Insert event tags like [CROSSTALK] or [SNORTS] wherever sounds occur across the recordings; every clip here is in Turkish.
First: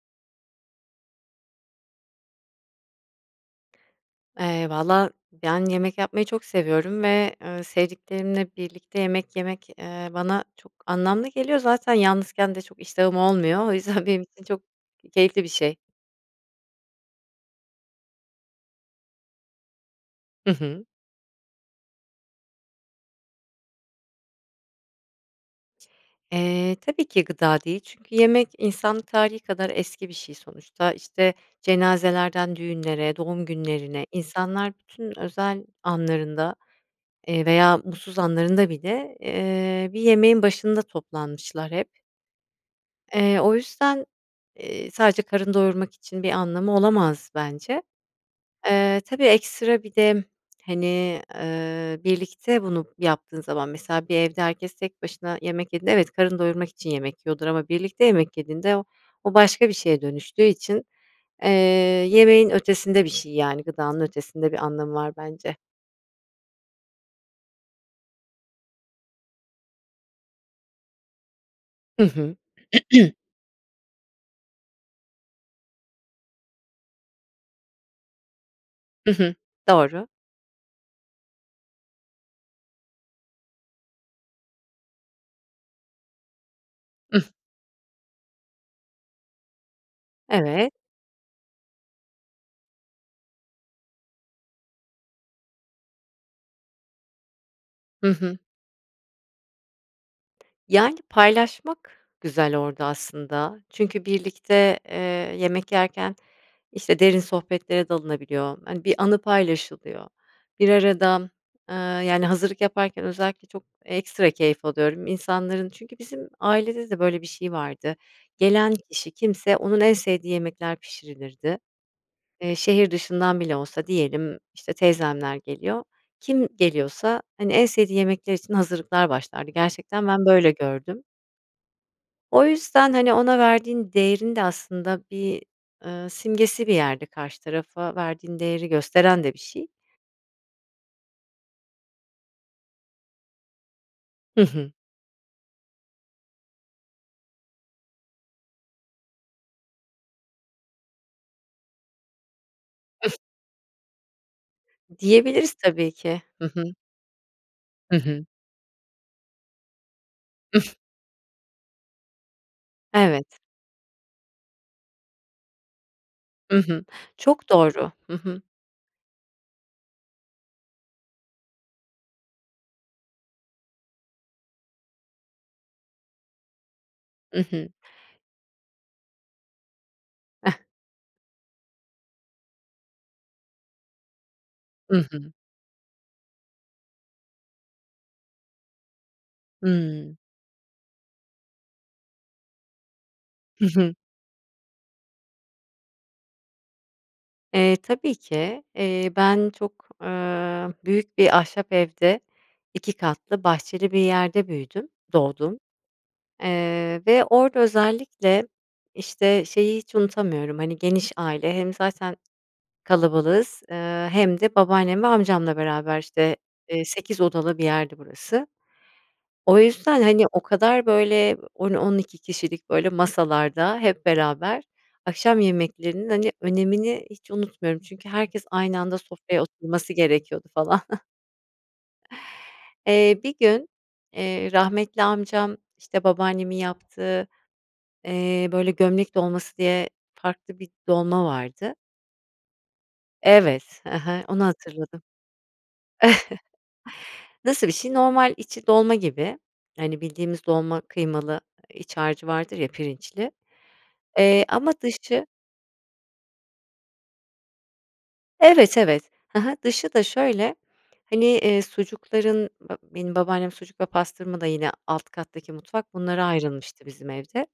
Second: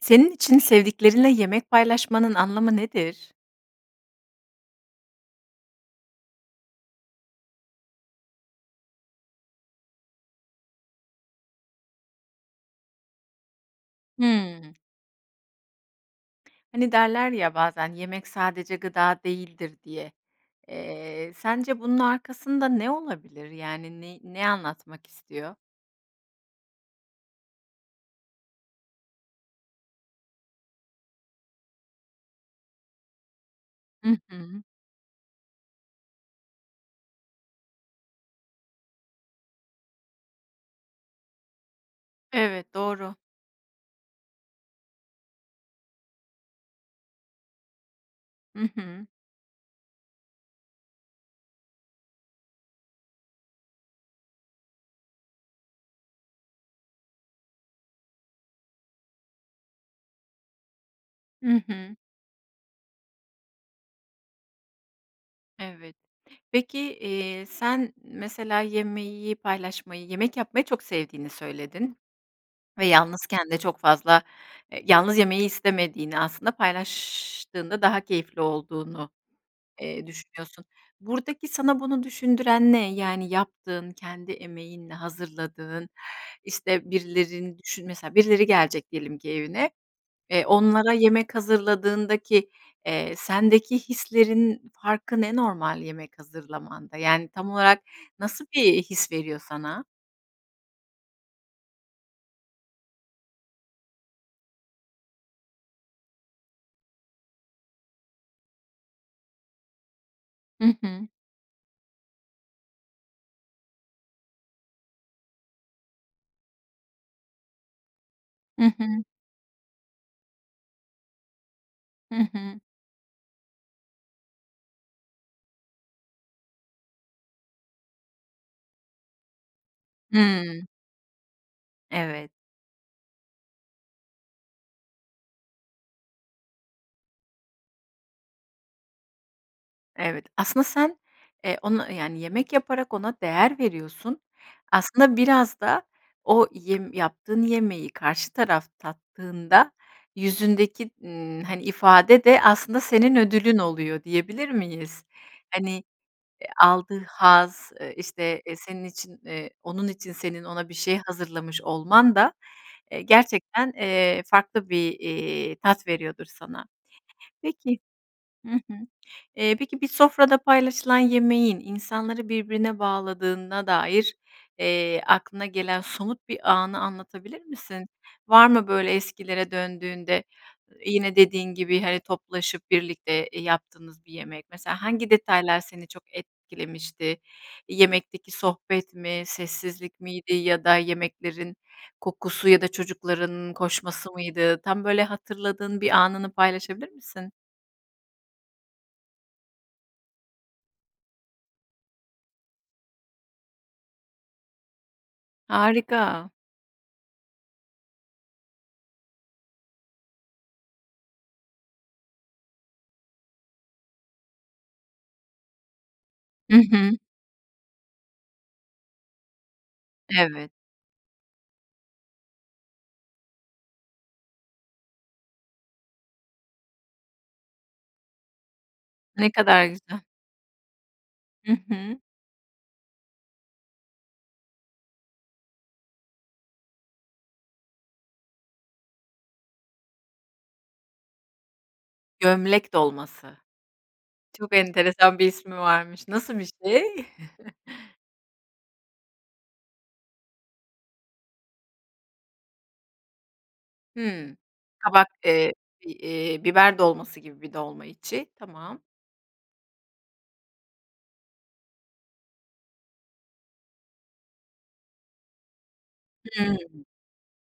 Senin için sevdiklerinle yemek paylaşmanın anlamı nedir? Eee, vallaha, yani, yemek yapmayı çok seviyorum ve, ııı, sevdiklerimle birlikte yemek yemek, eee, bana çok anlamlı geliyor, zaten yalnızken de çok iştahım olmuyor, o yüzden benim için çok Hımm. keyifli bir şey. Hani, derler ya, bazen, "Yemek sadece gıda değildir." diye. Hı hı. Eee, sence bunun arkasında ne olabilir? Yani ney ne anlatmak istiyor? Eee, tabii ki gıda değil. Çünkü yemek insanlık tarihî kadar eski bir şey sonuçta, işte, cenazelerden düğünlere, doğum günlerine, Hı hı. insanlar bütün özel anlarında, eee, veya mutsuz anlarında bile, eee, bir yemeğin başında toplanmışlar hep Evet. Doğru. eee, o yüzden, eee, sadece karın doyurmak için bir anlamı olamaz bence. Hı Eee, hı. tabii, ekstra bir de, hani, eee, birlikte bunu yaptığın zaman, mesela, bir evde herkes tek başına yemek yediğinde, evet, karın doyurmak için yemek yiyordur ama birlikte yemek yediğinde o o başka bir şeye dönüştüğü için, eee, Hı hı. yemeğin ötesinde bir şey, yani, gıdanın ötesinde bir anlamı var bence. Evet. Peki, eee, sen mesela yemeği paylaşmayı Yemek yapmayı çok sevdiğini söyledin Hı hı. ve [CLEARS THROAT] yalnızken de çok fazla eee, yalnız yemeyi istemediğini aslında paylaştığında daha keyifli olduğunu, Hı hı. eee, Doğru. düşünüyorsun. Buradaki sana bunu düşündüren ne? Yani, yaptığın, kendi emeğinle hazırladığın, işte, Hıh. birilerini düşün Mesela, birileri gelecek diyelim ki evine, eee, Evet. onlara yemek hazırladığındaki, eee, sendeki hislerin farkı ne normal yemek hazırlamanda, yani, tam olarak Hı hı. nasıl bir his veriyor sana? Yani, paylaşmak güzel orada aslında, çünkü birlikte, eee, yemek yerken, işte, derin sohbetlere dalınabiliyor, hani, bir anı paylaşılıyor. Hı Bir hı. arada, ııı, yani, hazırlık yaparken özellikle çok ekstra keyif alıyorum insanların çünkü bizim ailede de, böyle, bir şey vardı Hı gelen hı. kişi kimse, onun en sevdiği yemekler pişirilirdi. Hı Eee, hı. şehir dışından bile olsa diyelim, işte, teyzemler geliyor, kim geliyorsa, hani, en sevdiği yemekler için hazırlıklar başlardı gerçekten ben, böyle, Hıı. gördüm. Evet. O yüzden, hani, ona verdiğin değerin de aslında bir, ııı, simgesi bir yerde, karşı tarafa verdiğin değeri gösteren de bir şey. Evet, aslında sen, eee, onu, yani, yemek yaparak ona değer veriyorsun, Hı hı. aslında biraz da o yem yaptığın yemeği karşı taraf tattığında, yüzündeki, ımm, hani, ifade de aslında senin [UNINTELLIGIBLE] ödülün oluyor, diyebilir miyiz? Diyebiliriz Hani, tabii ki. Hı eee hı. aldığı haz, eee, Hı hı. işte, eee, senin için eee, onun için senin ona bir [SNORTS] şey hazırlamış olman da, eee, Evet. gerçekten, eee, farklı bir, iii, tat veriyordur Hı sana. hı. Çok Peki, doğru. Hı hı. hı hı, eee, peki, bir sofrada paylaşılan yemeğin insanları birbirine bağladığına dair, eee, aklına gelen somut bir anı I anlatabilir hı. misin? Var mı böyle eskilere döndüğünde, yine dediğin gibi, hani, toplaşıp birlikte, eee, yaptığınız bir yemek? Mesela I hangi hı. detaylar seni çok etkilemişti? Yemekteki sohbet mi? Sessizlik Hıı. miydi? Ya da yemeklerin kokusu ya da çocukların Hı hı. koşması mıydı? Tam böyle hatırladığın bir anını paylaşabilir misin? Eee, tabii ki, eee, ben çok, ııı, büyük bir ahşap evde 2 katlı bahçeli bir yerde büyüdüm, doğdum. Harika. Eee, ve orada özellikle, işte, şeyi, hiç unutamıyorum, hani, geniş aile hem zaten kalabalığız, eee, hem de babaannem ve amcamla beraber, işte, Hı eee, hı. 8 odalı bir yerdi burası. O yüzden, hani, o Evet. kadar, böyle, 10-12 kişilik, böyle, masalarda hep beraber akşam yemeklerinin, hani, önemini hiç unutmuyorum çünkü herkes aynı anda Ne sofraya kadar oturması güzel. gerekiyordu falan. [CHUCKLES] Hı hı. Eee, bir gün, eee, rahmetli amcam, işte, babaannemin yaptığı, eee, böyle, gömlek dolması diye farklı bir dolma vardı. Gömlek dolması. Evet, hı hı, onu Çok hatırladım. enteresan bir ismi varmış. Nasıl bir şey? [CHUCKLES] Nasıl bir şey? [CHUCKLES] Normal içi dolma gibi, hani, bildiğimiz dolma kıymalı iç harcı vardır ya, pirinçli, Hımm, eee, ama kabak, dışı eee, bi iii, biber dolması gibi bir dolma içi, Evet, tamam. evet, hı hı, dışı da şöyle hani, iii, sucukların, ba benim babaannem sucuk ve pastırma da yine alt kattaki mutfak bunlara ayrılmıştı Hımm. bizim evde.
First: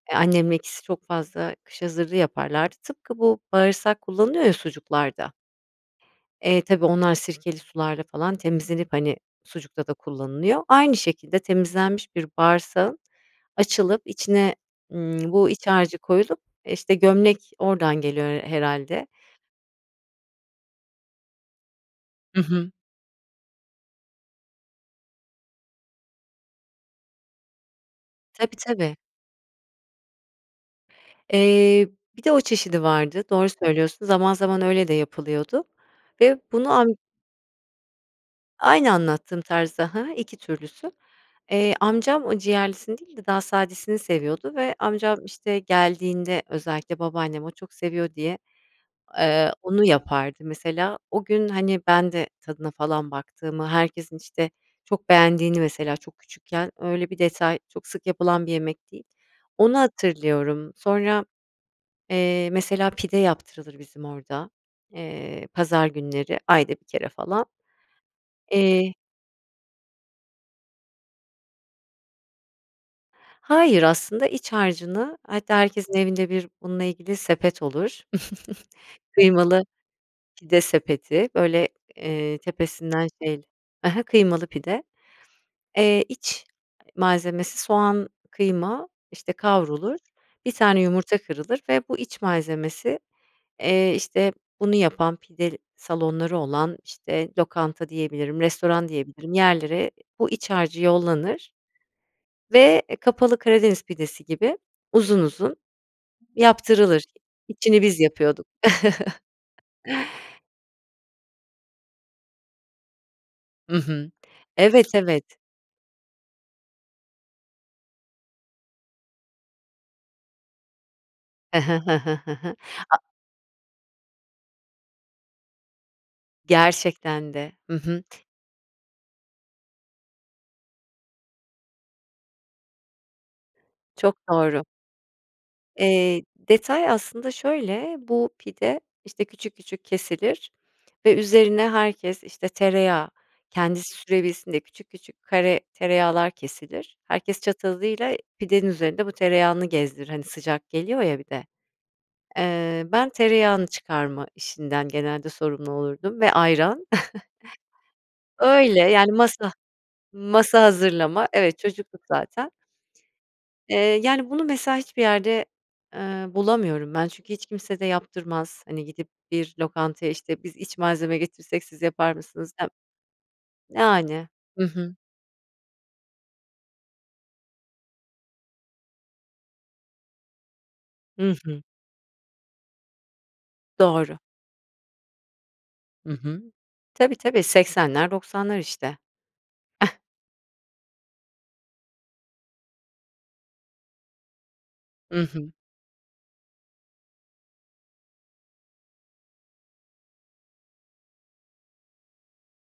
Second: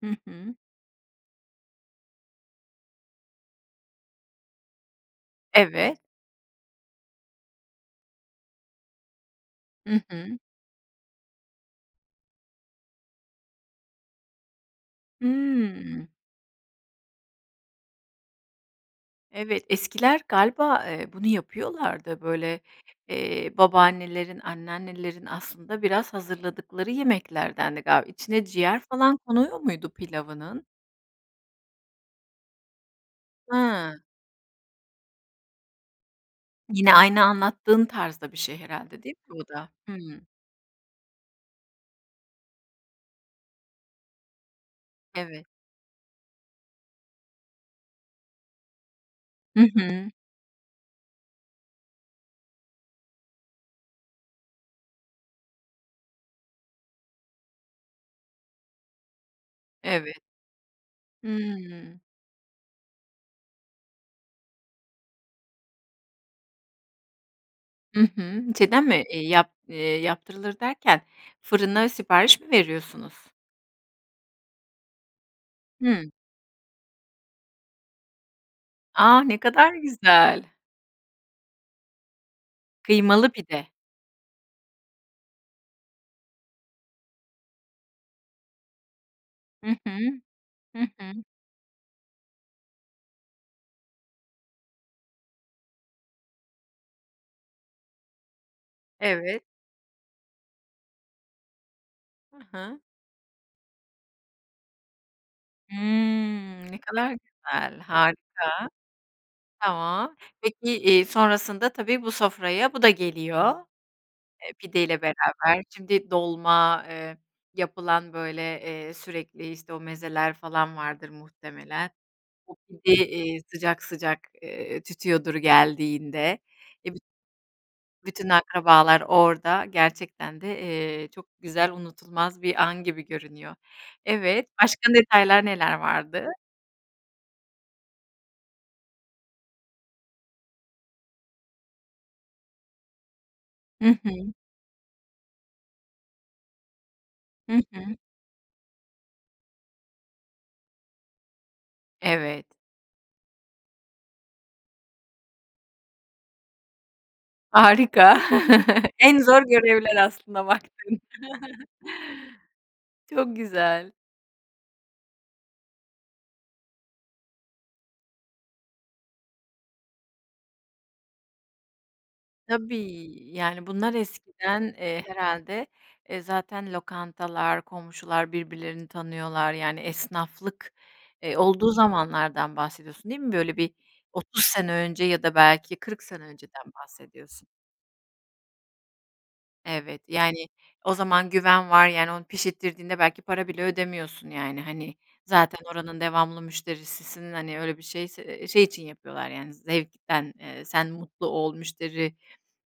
Hı Eee, hı. annemle ikisi çok fazla kış hazırlığı yaparlardı. Tıpkı bu bağırsak kullanılıyor ya sucuklarda. Evet. Eee, tabii onlar sirkeli sularla falan temizlenip, hani, sucukta da Hı hı. kullanılıyor. Aynı şekilde temizlenmiş bir bağırsağın açılıp içine, ımm, bu iç harcı Hıı. koyulup, işte, gömlek oradan geliyor her herhâlde. Evet, eskiler galiba, eee, bunu yapıyorlardı, Hı böyle, hı. eee, babaannelerin, anneannelerin aslında biraz hazırladıkları yemeklerdendi galiba. İçine Tabii, ciğer tabii. falan konuyor muydu pilavının? Eee, bir de o çeşidi vardı, doğru Hıı. söylüyorsun. Zaman zaman öyle de yapılıyordu. Ve bunu am Yine aynı anlattığın tarzda bir şey Aynı herhâlde değil mi anlattığım bu da? tarzda, ha ha, Hıı. 2 türlüsü. Eee, amcam o ciğerlisini değil de daha sadesini seviyordu ve amcam, Evet. işte, geldiğinde özellikle babaannem o çok seviyor diye, eee, Hı onu hı. yapardı, mesela. O gün, hani, ben de tadına falan baktığımı, herkesin, işte, çok beğendiğini mesela çok küçükken öyle bir detay çok sık yapılan bir yemek değil, onu Evet. hatırlıyorum. Sonra, Hıı. eee, mesela pide yaptırılır bizim orada, eee, pazar günleri ayda 1 kere falan. Hı hı, şeyden Eee. mi? İii, yap iii, yaptırılır derken, fırına sipariş mi veriyorsunuz? Hayır, aslında iç harcını hatta herkesin Hı. evinde bir bununla ilgili sepet olur. [CHUCKLES] A! Ne Kıymalı kadar güzel. pide sepeti, böyle, eee, tepesinden Kıymalı şeyli, pide. ha ha, kıymalı pide. Eee, iç malzemesi, soğan, kıyma, işte, Hı hı, kavrulur, 1 tane hı hı. yumurta kırılır ve bu iç malzemesi, eee, işte bunu yapan pide salonları olan, işte, lokanta diyebilirim, restoran diyebilirim, Evet yerlere bu iç harcı yollanır Ha ha. ve, e, kapalı Karadeniz pidesi gibi uzun uzun Hımm, ne yaptırılır. kadar güzel, İçini biz yapıyorduk. harika. Tamam, [CHUCKLES] peki, iii, sonrasında tabii bu sofraya bu da geliyor, Hı hı, e, evet, pideyle evet. beraber. Şimdi dolma, ııı, yapılan, böyle, eee, sürekli, işte, o mezeler falan vardır Hı hı, muhtemelen. hı hı, hı O hı. A pide, iii, sıcak sıcak, eee, tütüyordur geldiğinde. E, büt Gerçekten de, hı hı. bütün akrabalar orada gerçekten de, eee, çok güzel unutulmaz bir an gibi görünüyor. Çok Evet, doğru. başka detaylar neler Eee, vardı? detay aslında şöyle, bu pide, işte, küçük küçük kesilir ve üzerine herkes, işte, tereyağı kendisi Hı hı. sürebilsin diye küçük küçük kare tereyağlar kesilir. Herkes Hı hı. çatalıyla pidenin üzerinde bu tereyağını gezdirir, hani, sıcak geliyor ya bir de. Evet. Eee, ben tereyağını çıkarma işinden genelde sorumlu olurdum ve ayran [CHUCKLES] Harika, Öyle, [CHUCKLES] yani, en zor masa görevler aslında masa baktığında. hazırlama. Evet, çocuktuk zaten. Çok Eee, güzel. yani, bunu, mesela hiçbir yerde, ııı, bulamıyorum ben. Çünkü hiç kimse de yaptırmaz, hani gidip bir lokantaya, işte, biz iç malzeme getirsek siz yapar mısınız dem Tabii, yani, bunlar yani, eskiden, hı hı. eee, herhâlde, eee, zaten lokantalar, komşular birbirlerini tanıyorlar, yani, esnaflık, Hı eee, hı. olduğu zamanlardan bahsediyorsun değil mi? Böyle bir Doğru. 30 sene önce ya da belki 40 Hı sene hı. önceden Tabii, tabii, bahsediyorsun? 80'ler 90'lar işte. [CHUCKLES] Evet, yani o zaman güven var, yani onu pişirttirdiğinde belki para bile ödemiyorsun yani, hani, Hı hı. zaten oranın devamlı müşterisisin. Hani, öyle bir şeyse ııı, şey için yapıyorlar, yani, zevkten, eee, sen mutlu ol, müşteri,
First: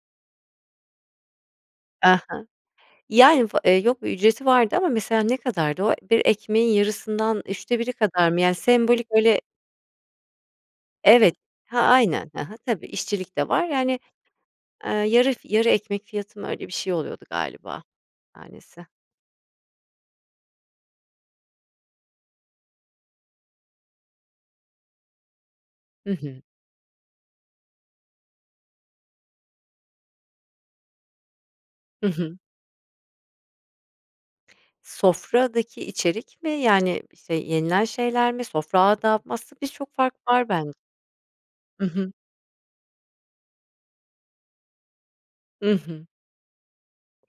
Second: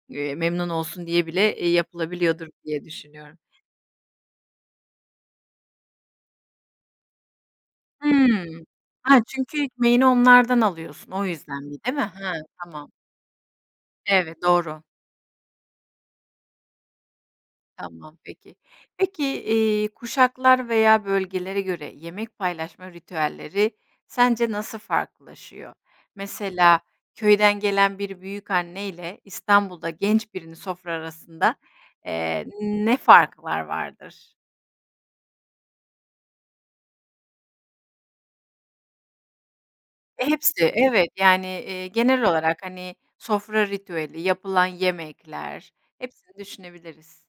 eee, memnun olsun diye bile, iii, Aha, yapılabiliyordur diye düşünüyorum. yani, va eee, yok bir ücreti vardı ama mesela ne kadardı o, bir ekmeğin yarısından 3'te 1'i kadar mı, yani, Hımm, sembolik ha, öyle. çünkü ekmeğini onlardan alıyorsun, o Evet, yüzdendi, ha, değil mi? aynen, He, hı hı, tabii. tamam. İşçilik de var, yani, Evet, doğru. aaa, yarı f yarı ekmek fiyatı mı, öyle bir şey oluyordu galiba, Tamam, peki. tanesi. Peki, iii, kuşaklar veya bölgelere göre yemek paylaşma ritüelleri sence nasıl farklılaşıyor? Hı hı. Mesela, köyden gelen bir büyükanneyle, İstanbul'da genç birinin sofra arasında, Hı hı. eee, ne fark var vardır? Sofradaki içerik mi, yani, işte, yenilen şeyler mi, sofra adabı mı? Aslında biz çok fark E, var hepsi, ben evet, yani, I iii, hı. genel olarak, hani, sofra ritüeli, yapılan I yemekler, hı. hepsini düşünebiliriz.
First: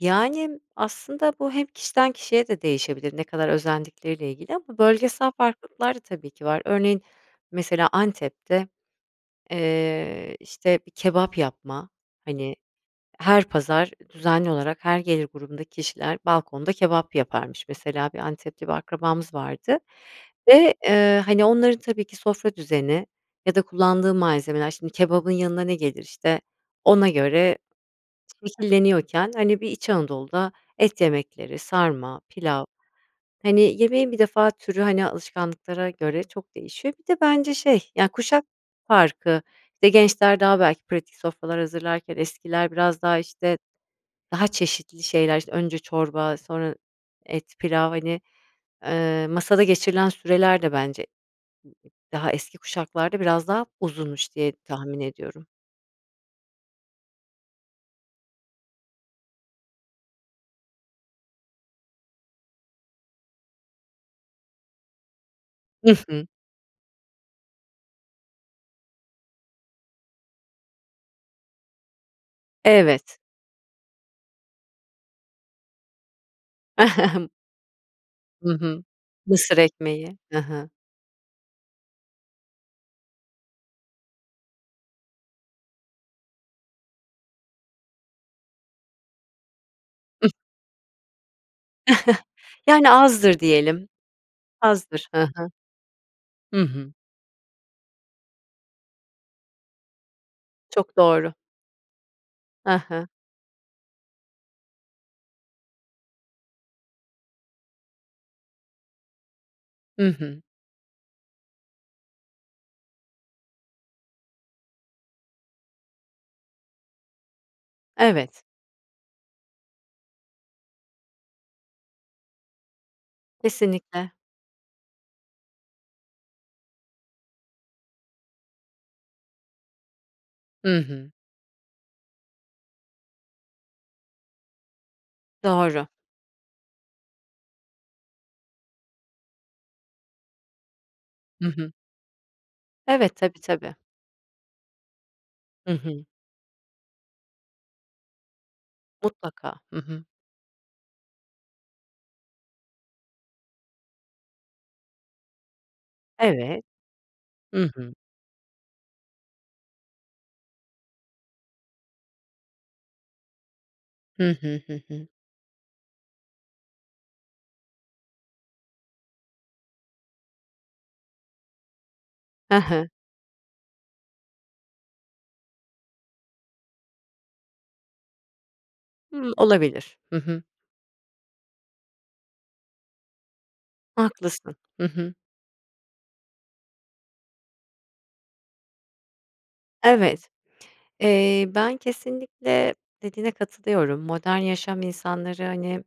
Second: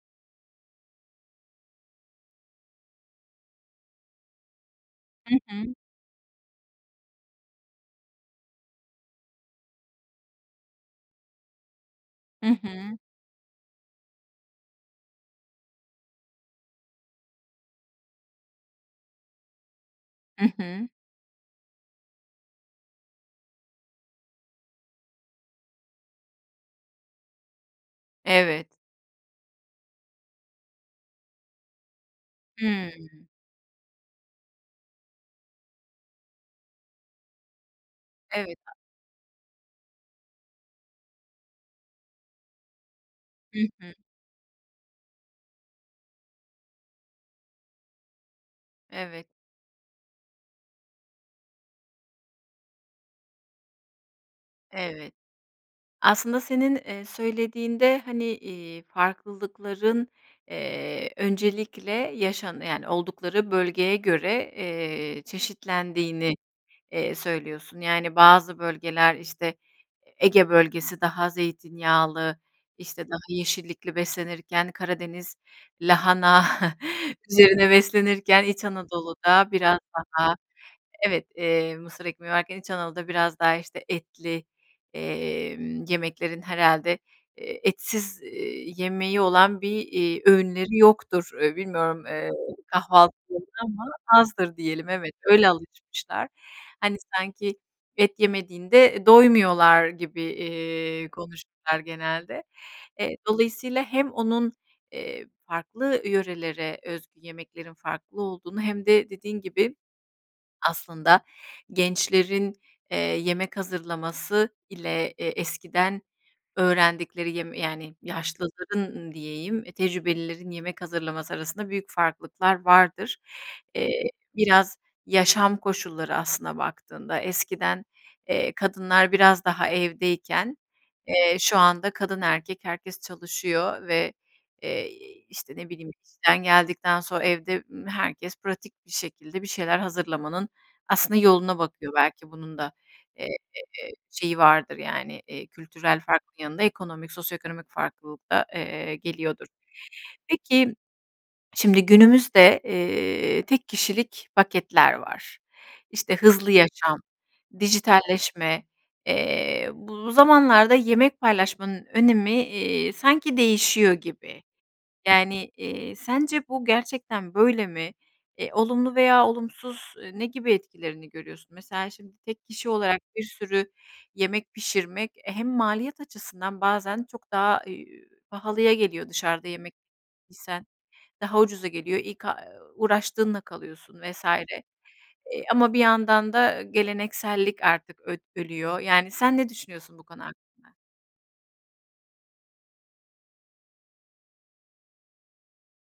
Yani, aslında bu hem kişiden kişiye de değişebilir, ne kadar özendikleriyle ilgili ama bölgesel Hı hı. farklılıklar da tabii ki var. Örneğin mesela Antep'te, eee, işte, bir kebap yapma, Hı hani, hı. her pazar düzenli olarak her gelir grubundaki kişiler balkonda kebap yaparmış. Mesela, bir Antep'te bir akrabamız vardı Hı ve, hı. ııı, hani, onların tabii ki sofra düzeni ya da kullandığı malzemeler şimdi kebabın yanına ne gelir işte ona göre Evet. şekilleniyorken, hani, bir İç Anadolu'da et yemekleri, sarma, pilav Hıı. hani yemeğin bir defa türü hani alışkanlıklara göre çok değişiyor. Bir de bence şey, ya, kuşak Evet, farkı, işte gençler daha belki pratik sofralar hazırlarken eskiler biraz daha, Hı işte, hı. daha çeşitli şeyler önce, işte, çorba, sonra et, pilav, hani, Evet. ııı, masada geçirilen süreler de bence, daha eski kuşaklarda biraz daha uzunmuş diye tahmin Evet, ediyorum. aslında senin, eee, söylediğinde, hani, iii, farklılıkların, eee, öncelikle yaşan yani, oldukları bölgeye göre, eee, I hı. çeşitlendiğini, eee, söylüyorsun. Yani, bazı bölgeler, işte, Ege Bölgesi daha zeytinyağlı, işte, daha Evet. yeşillikli beslenirken, Karadeniz lahana [CHUCKLES] [CHUCKLES] üzerine beslenirken, Hı İç hı, Anadolu'da mısır biraz ekmeği, daha hı hı. evet, eee, mısır ekmeği varken, İç Anadolu'da biraz daha, işte, etli, emm, yemeklerin herhâlde, eee, etsiz, eee, yemeği olan bir, iii, [GIGGLES] öğünleri yoktur. E, bilmiyorum, eee, Yani azdır kahvaltıları ama diyelim, azdır diyelim azdır. evet, Hı hı. öyle alışmışlar. Hı hı. Hani, sanki et yemediğinde, e, doymuyorlar gibi, Çok iii, doğru. konuşurlar genelde. Ha ha. E, dolayısıyla hem onun, eee, farklı yörelere özgü yemeklerin farklı olduğunu hem de dediğin gibi Hı hı. [SWALLOWS] aslında gençlerin, eee, yemek hazırlaması ile e eskiden öğrendikleri yem yani, Evet. yaşlıların ın diyeyim tecrübelilerin yemek hazırlaması arasında büyük farklılıklar vardır. Eee, Kesinlikle. biraz yaşam koşulları, aslına baktığında, eskiden, eee, kadınlar biraz daha evdeyken, Hı hı. eee, şu anda kadın erkek herkes çalışıyor ve, eee, i işte, ne Doğru. bileyim, işten geldikten sonra evde, ımm, herkes pratik bir şekilde bir şeyler hazırlamanın aslında Hı yoluna hı. bakıyor belki bunun da, Evet, eee, tabii, tabii. şeyi vardır yani, iii, Hı kültürel hı. farkın yanında ekonomik, sosyoekonomik farklılık da, eee, geliyordur. Mutlaka, hı hı. Peki, [SWALLOWS] şimdi günümüzde, eee, tek kişilik paketler var. İşte, hızlı Evet, yaşam, hı hı. dijitalleşme, eee, bu zamanlarda yemek paylaşmanın önemi, iii, sanki değişiyor Hı gibi. hı, hı hı. Yani, iii, sence bu gerçekten böyle mi? E, olumlu veya olumsuz, ııı, ne gibi etkilerini görüyorsun? Mesela şimdi tek Ha kişi ha. olarak bir sürü yemek pişirmek, e, hem maliyet açısından bazen çok daha, ııı, pahalıya geliyor Hımm, dışarıda yemek olabilir, hı hı. isen daha ucuza geliyor, ilk a uuu, uğraştığınla kalıyorsun vs. Haklısın, E, hı hı. ama bir yandan da geleneksellik artık öd ölüyor. Yani, sen ne düşünüyorsun bu konu Evet, hakkında? eee, ben kesinlikle dediğine katılıyorum. Modern yaşam insanları, hani,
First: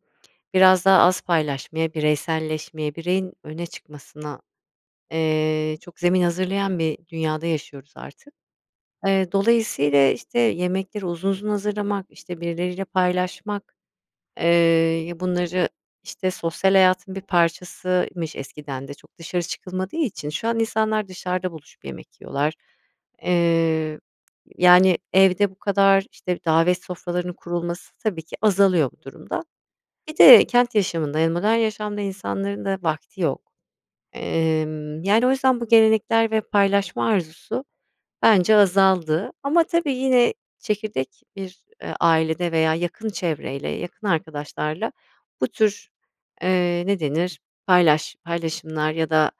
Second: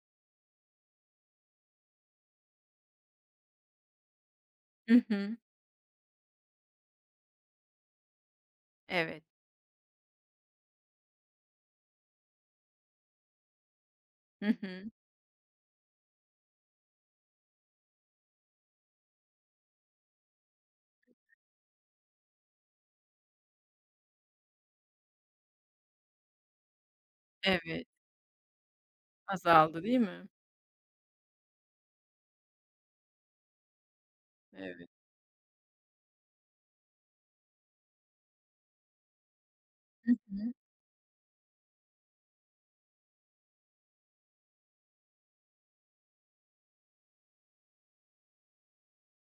biraz daha az paylaşmaya, bireyselleşmeye, bireyin öne çıkmasına, Hı hı. eee, çok zemin hazırlayan bir dünyada yaşıyoruz artık. Evet. Eee, dolayısıyla, işte, yemekleri uzun uzun hazırlamak, işte, birileriyle paylaşmak, Hı eee, hı. ya bunları işte sosyal hayatın bir parçasıymış eskiden de çok dışarı çıkılmadığı için şu an insanlar dışarıda buluşup yemek yiyorlar. Eee, yani, evde bu kadar işte davet sofralarının Evet. kurulması tabii ki azalıyor bu durumda. Azaldı değil Bir mi? de kent yaşamında, yani, modern yaşamda insanların da vakti yok. Evet. Emm, yani, o yüzden bu gelenekler ve paylaşma arzusu bence azaldı. Ama tabii Hı yine hı. çekirdek bir, ııı, ailede veya yakın çevreyle, yakın arkadaşlarla bu tür, eee, ne denir, paylaş paylaşımlar ya da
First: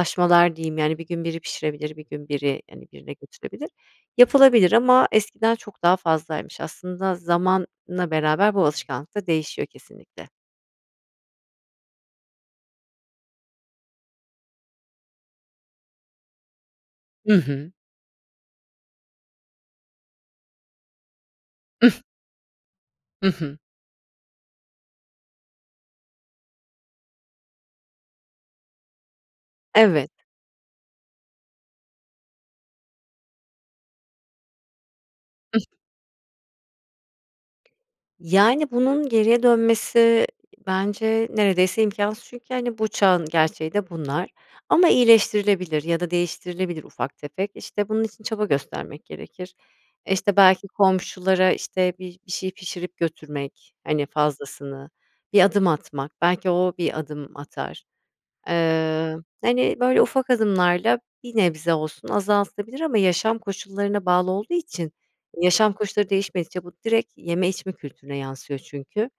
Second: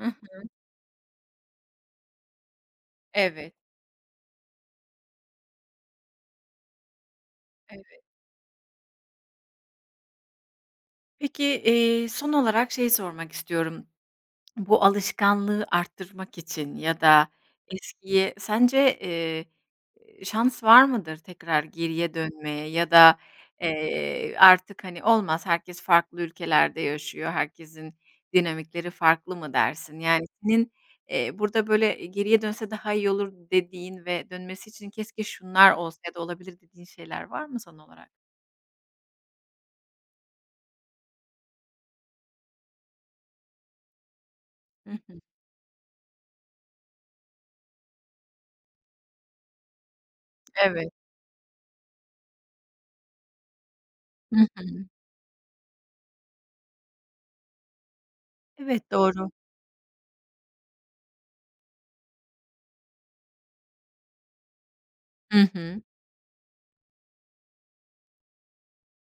Hı hı. diyeyim, yani, bir gün biri pişirebilir bir gün biri, hani, birine Evet. götürebilir, yapılabilir. Ama eskiden çok daha fazlaymış aslında Evet. zamanla beraber bu alışkanlık da değişiyor kesinlikle. Peki, iii, son olarak şeyi sormak istiyorum. [SWALLOWS] Bu alışkanlığı arttırmak için ya da I hı. eskiye sence, eee, e şans var mıdır tekrar [GIGGLES] geriye dönmeye? Ya da, Hı hı. eee, artık hani olmaz, herkes farklı ülkelerde yaşıyor, herkesin dinamikleri farklı mı dersin? Evet. Yani, senin, eee, burada, böyle, geriye dönse daha iyi olur dediğin ve dönmesi için keşke [GIGGLES] şunlar olsa ya da olabilir dediğin şeyler var mı son olarak? Yani, bunun geriye dönmesi bence neredeyse imkânsız çünkü, hani, bu çağın gerçeği de bunlar. Ama Hı hı. iyileştirilebilir ya da değiştirilebilir ufak tefek. İşte, bunun için çaba göstermek gerekir. E, işte belki Evet. komşulara işte bir bir şey pişirip götürmek, hani Hı hı. fazlasını, bir adım atmak belki o bir adım atar. Evet, Iıı, doğru. hani, böyle, ufak adımlarla bir nebze olsun azaltılabilir ama yaşam koşullarına bağlı olduğu için Hı yaşam hı. koşulları değişmedikçe bu direkt yeme içme kültürüne yansıyor çünkü.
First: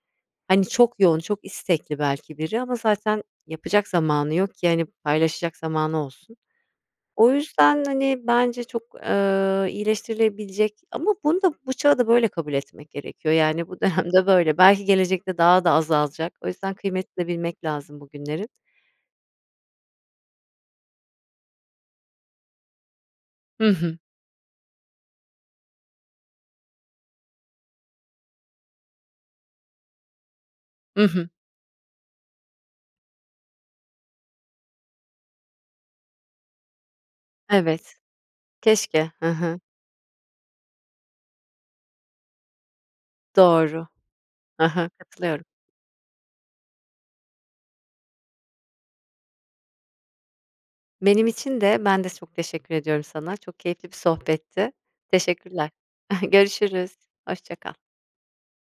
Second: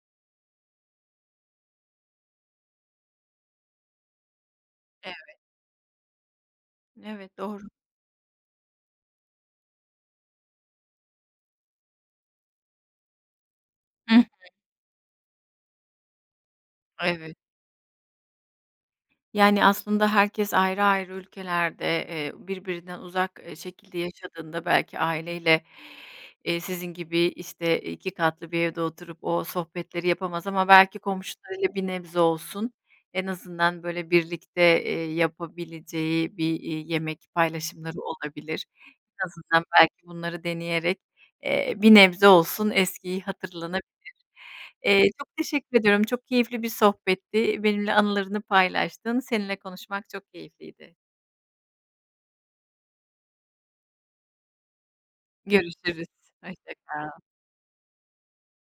Hani, çok yoğun, çok istekli belki biri ama zaten yapacak zamanı yok ki, hani, Evet. paylaşacak zamanı olsun. O Evet, doğru. yüzden, hani, bence çok, ııı, iyileştirilebilecek Ama bunu da bu çağı da böyle kabul etmek gerekiyor, yani, bu Hı hı. dönemde böyle. Belki gelecekte daha da azalacak. O yüzden kıymetini Evet. bilmek lazım bugünlerin. Yani, aslında herkes ayrı ayrı ülkelerde, eee, birbirinden uzak, e, Hı hı. şekilde yaşadığında, belki aileyle, iii, sizin gibi işte 2 katlı bir evde oturup o sohbetleri yapamaz, ama belki Hı hı. komşularıyla bir nebze olsun, en azından, böyle, birlikte, eee, yapabileceği bir, iii, yemek Evet, paylaşımları olabilir. keşke. En Ha ha. azından belki bunları deneyerek, eee, bir nebze olsun eskiyi hatırlanabilir. Doğru, ha ha. Eee, çok Katılıyorum. teşekkür ediyorum, çok keyifli bir sohbetti, benimle anılarını paylaştın, seninle konuşmak çok keyifliydi. Benim için de, ben de çok teşekkür ediyorum sana, çok keyifli bir sohbetti. Teşekkürler Görüşürüz, [CHUCKLES] hoşça görüşürüz, kal. hoşça kal.